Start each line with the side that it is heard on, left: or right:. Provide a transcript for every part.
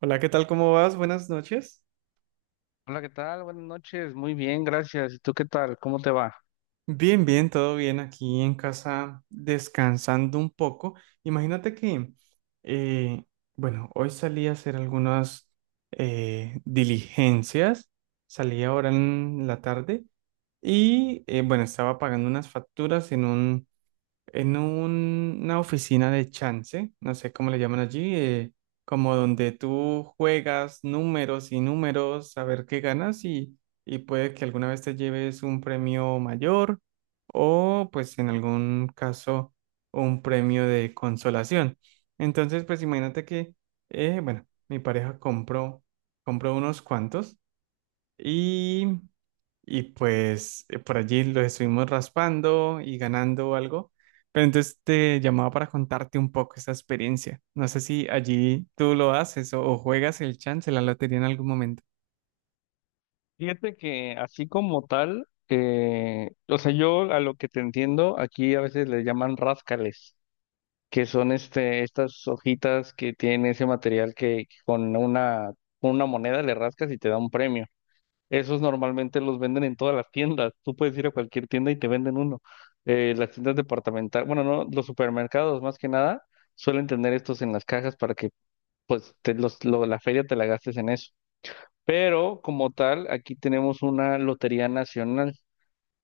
right: Hola, ¿qué tal? ¿Cómo vas? Buenas noches.
left: Hola, ¿qué tal? Buenas noches, muy bien, gracias. ¿Y tú qué tal? ¿Cómo te va?
right: Bien, bien, todo bien aquí en casa, descansando un poco. Imagínate que, eh, bueno, hoy salí a hacer algunas diligencias, salí ahora en la tarde y, bueno, estaba pagando unas facturas en un, una oficina de chance, no sé cómo le llaman allí, como donde tú juegas números y números a ver qué ganas y puede que alguna vez te lleves un premio mayor o pues en algún caso un premio de consolación. Entonces, pues imagínate que, bueno, mi pareja compró, unos cuantos. y y pues por allí lo estuvimos raspando y ganando algo. Pero entonces te llamaba para contarte un poco esa experiencia. No sé si allí tú lo haces o juegas el chance, la lotería en algún momento.
left: Fíjate que así como tal, o sea, yo a lo que te entiendo, aquí a veces le llaman ráscales, que son estas hojitas que tienen ese material que con con una moneda le rascas y te da un premio. Esos normalmente los venden en todas las tiendas. Tú puedes ir a cualquier tienda y te venden uno. Las tiendas departamentales, bueno, no, los supermercados más que nada, suelen tener estos en las cajas para que pues la feria te la gastes en eso. Pero como tal, aquí tenemos una lotería nacional,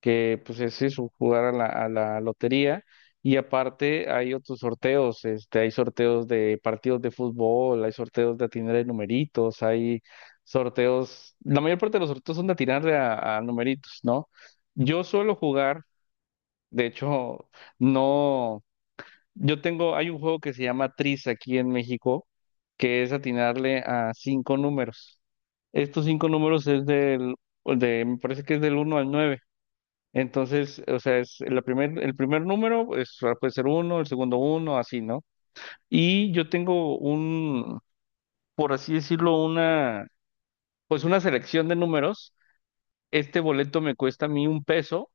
left: que pues es eso, jugar a la lotería. Y aparte hay otros sorteos, hay sorteos de partidos de fútbol, hay sorteos de atinar de numeritos, la mayor parte de los sorteos son de atinar de a numeritos, ¿no? Yo suelo jugar, de hecho, no. Hay un juego que se llama Tris aquí en México, que es atinarle a cinco números. Estos cinco números es me parece que es del uno al 9. Entonces, o sea, es el primer número pues, puede ser uno, el segundo uno, así, ¿no? Y yo tengo por así decirlo, pues una selección de números. Este boleto me cuesta a mí 1 peso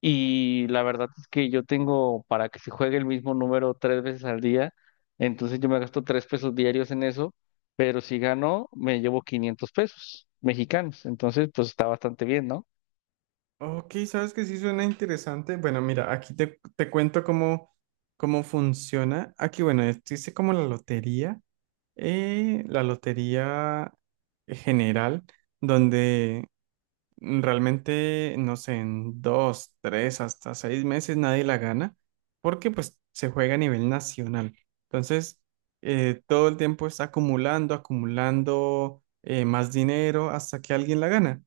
left: y la verdad es que yo tengo para que se juegue el mismo número tres veces al día, entonces yo me gasto 3 pesos diarios en eso, pero si gano me llevo 500 pesos mexicanos, entonces pues está bastante bien, ¿no?
right: Ok, sabes que sí suena interesante. Bueno, mira, aquí te cuento cómo funciona. Aquí, bueno, existe como la lotería, eh, la lotería general, donde realmente, no sé, en 2, 3, hasta 6 meses nadie la gana, porque pues se juega a nivel nacional. Entonces, todo el tiempo está acumulando, acumulando más dinero hasta que alguien la gana.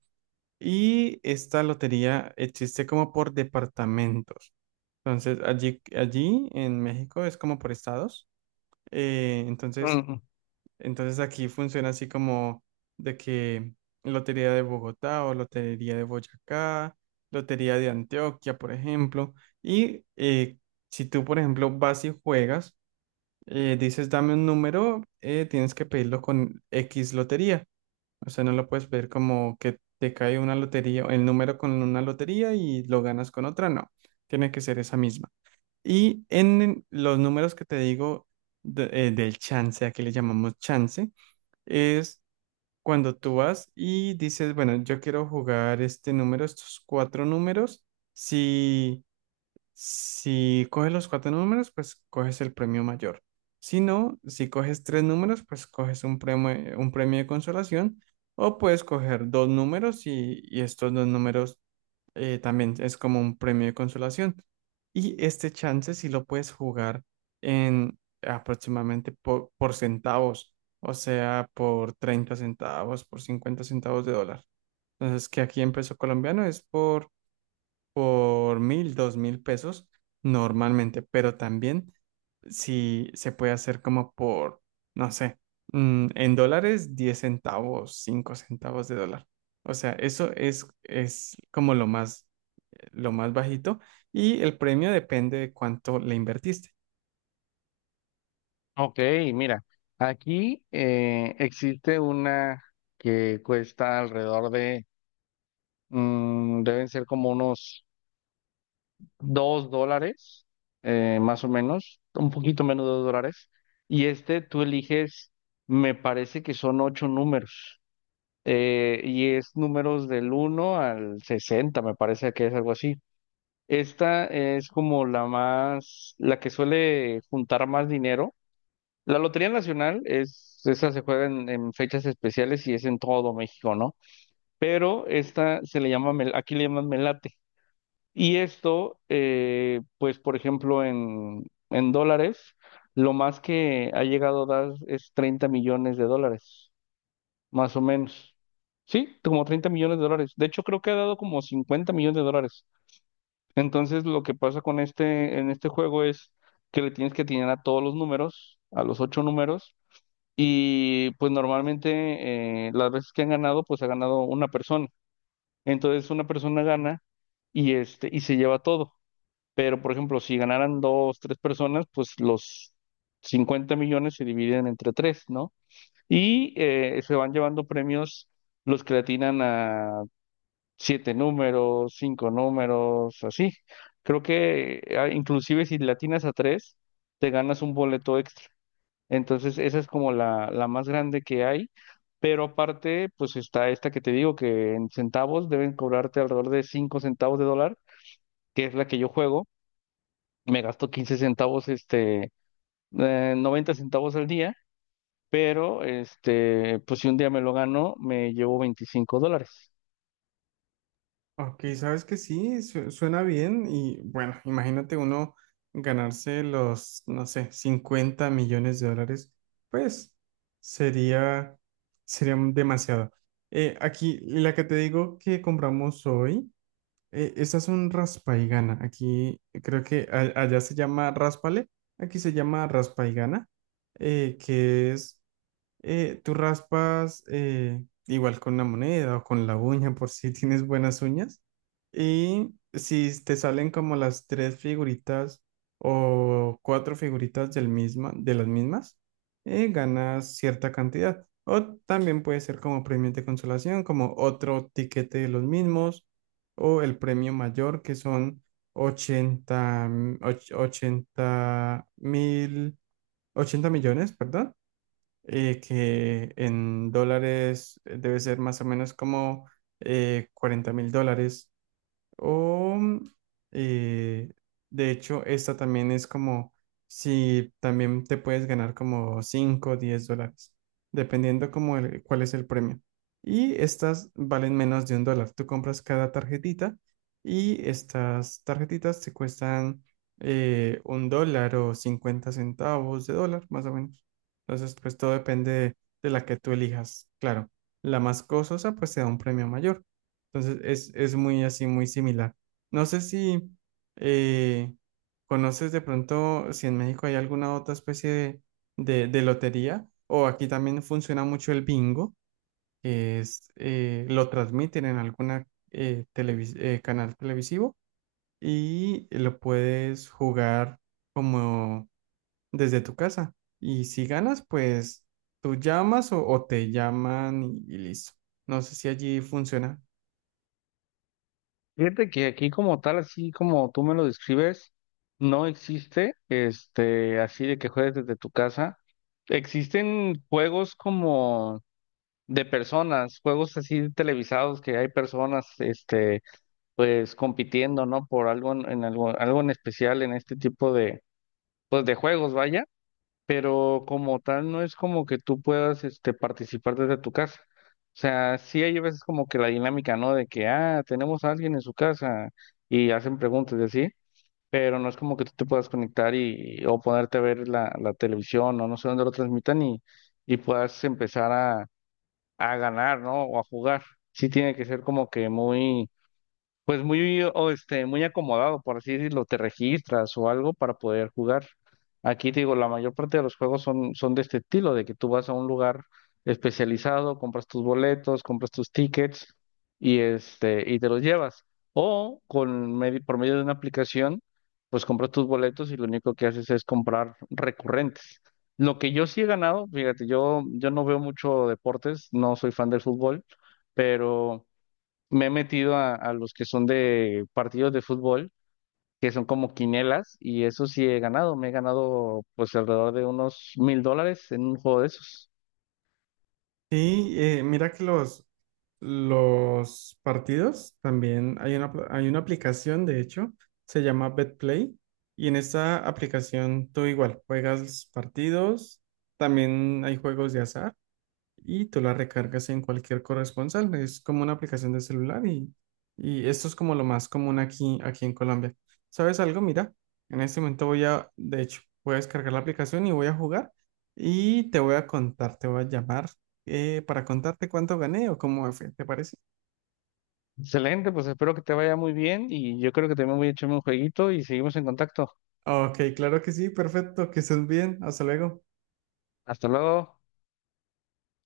right: Y esta lotería existe como por departamentos. Entonces, allí en México es como por estados. Eh, entonces,
left: Mm.
right: entonces, aquí funciona así como de que Lotería de Bogotá o Lotería de Boyacá, Lotería de Antioquia, por ejemplo. Y si tú, por ejemplo, vas y juegas, dices, dame un número, tienes que pedirlo con X lotería. O sea, no lo puedes pedir como que te cae una lotería, el número con una lotería y lo ganas con otra. No, tiene que ser esa misma. Y en los números que te digo del chance, aquí le llamamos chance es cuando tú vas y dices, bueno, yo quiero jugar este número, estos cuatro números. Si si coges los cuatro números, pues coges el premio mayor. Si no, si coges tres números, pues coges un premio de consolación o puedes coger dos números y estos dos números también es como un premio de consolación. Y este chance sí lo puedes jugar en aproximadamente por centavos, o sea, por 30 centavos, por 50 centavos de dólar. Entonces, que aquí en peso colombiano es por 1.000, 2.000 pesos normalmente, pero también si se puede hacer como por, no sé, en dólares, 10 centavos, 5 centavos de dólar. O sea, eso es como lo más bajito y el premio depende de cuánto le invertiste.
left: Ok, mira, aquí existe una que cuesta deben ser como unos 2 dólares, más o menos, un poquito menos de 2 dólares. Y tú eliges, me parece que son ocho números. Y es números del 1 al 60, me parece que es algo así. Esta es como la que suele juntar más dinero. La Lotería Nacional esa se juega en fechas especiales y es en todo México, ¿no? Pero esta se le llama, mel- aquí le llaman melate. Y esto, pues por ejemplo, en dólares, lo más que ha llegado a dar es 30 millones de dólares, más o menos. Sí, como 30 millones de dólares. De hecho, creo que ha dado como 50 millones de dólares. Entonces, lo que pasa en este juego es que le tienes que atinar a todos los números, a los ocho números, y pues normalmente, las veces que han ganado, pues ha ganado una persona. Entonces, una persona gana y se lleva todo. Pero, por ejemplo, si ganaran dos, tres personas, pues los 50 millones se dividen entre tres, ¿no? Y se van llevando premios los que le atinan a siete números, cinco números, así. Creo que, inclusive si le atinas a tres, te ganas un boleto extra. Entonces, esa es como la más grande que hay. Pero aparte, pues está esta que te digo, que en centavos deben cobrarte alrededor de 5 centavos de dólar, que es la que yo juego. Me gasto 15 centavos, 90 centavos al día, pero pues si un día me lo gano, me llevo $25.
right: Ok, sabes que sí, suena bien y bueno, imagínate uno ganarse los, no sé, 50 millones de dólares, pues sería, sería demasiado. Aquí, la que te digo que compramos hoy, esta es un raspa y gana. Aquí creo que allá se llama raspale, aquí se llama raspa y gana, que es tú raspas igual con una moneda o con la uña por si tienes buenas uñas. Y si te salen como las tres figuritas o cuatro figuritas de las mismas, ganas cierta cantidad. O también puede ser como premios de consolación, como otro tiquete de los mismos, o el premio mayor, que son 80 80.000, 80 millones, perdón, que en dólares debe ser más o menos como 40.000 dólares. O, eh, de hecho, esta también es como si también te puedes ganar como cinco o 10 dólares, dependiendo como cuál es el premio. Y estas valen menos de $1. Tú compras cada tarjetita y estas tarjetitas te cuestan $1 o 50 centavos de dólar, más o menos. Entonces, pues todo depende de la que tú elijas. Claro, la más costosa pues te da un premio mayor. Entonces es muy así, muy similar. No sé si eh, conoces de pronto si en México hay alguna otra especie de, de lotería o aquí también funciona mucho el bingo, que es, lo transmiten en alguna canal televisivo y lo puedes jugar como desde tu casa. Y si ganas, pues tú llamas o te llaman y listo. No sé si allí funciona.
left: Fíjate que aquí como tal, así como tú me lo describes, no existe, así de que juegues desde tu casa. Existen juegos como de personas, juegos así televisados que hay personas, pues compitiendo, ¿no? Por algo en algo en especial en este tipo de juegos, vaya. Pero como tal no es como que tú puedas participar desde tu casa. O sea, sí hay veces como que la dinámica, ¿no? De que, tenemos a alguien en su casa y hacen preguntas y así, pero no es como que tú te puedas conectar y, o ponerte a ver la televisión o no sé dónde lo transmitan y puedas empezar a ganar, ¿no? O a jugar. Sí tiene que ser como que muy pues muy, o este, muy acomodado, por así decirlo, te registras o algo para poder jugar. Aquí te digo, la mayor parte de los juegos son de este estilo, de que tú vas a un lugar especializado, compras tus boletos, compras tus tickets y te los llevas. O con por medio de una aplicación, pues compras tus boletos y lo único que haces es comprar recurrentes. Lo que yo sí he ganado, fíjate, yo no veo mucho deportes, no soy fan del fútbol, pero me he metido a los que son de partidos de fútbol, que son como quinielas, y eso sí he ganado. Me he ganado pues alrededor de unos 1,000 dólares en un juego de esos.
right: Sí, mira que los partidos también hay una aplicación, de hecho, se llama BetPlay, y en esta aplicación tú igual juegas partidos, también hay juegos de azar y tú la recargas en cualquier corresponsal. Es como una aplicación de celular y esto es como lo más común aquí en Colombia. ¿Sabes algo? Mira, en este momento voy a, de hecho, voy a descargar la aplicación y voy a jugar y te voy a contar, te voy a llamar para contarte cuánto gané o cómo me fue, ¿te parece?
left: Excelente, pues espero que te vaya muy bien y yo creo que también voy a echarme un jueguito y seguimos en contacto.
right: Ok, claro que sí, perfecto, que estés bien, hasta luego.
left: Hasta luego.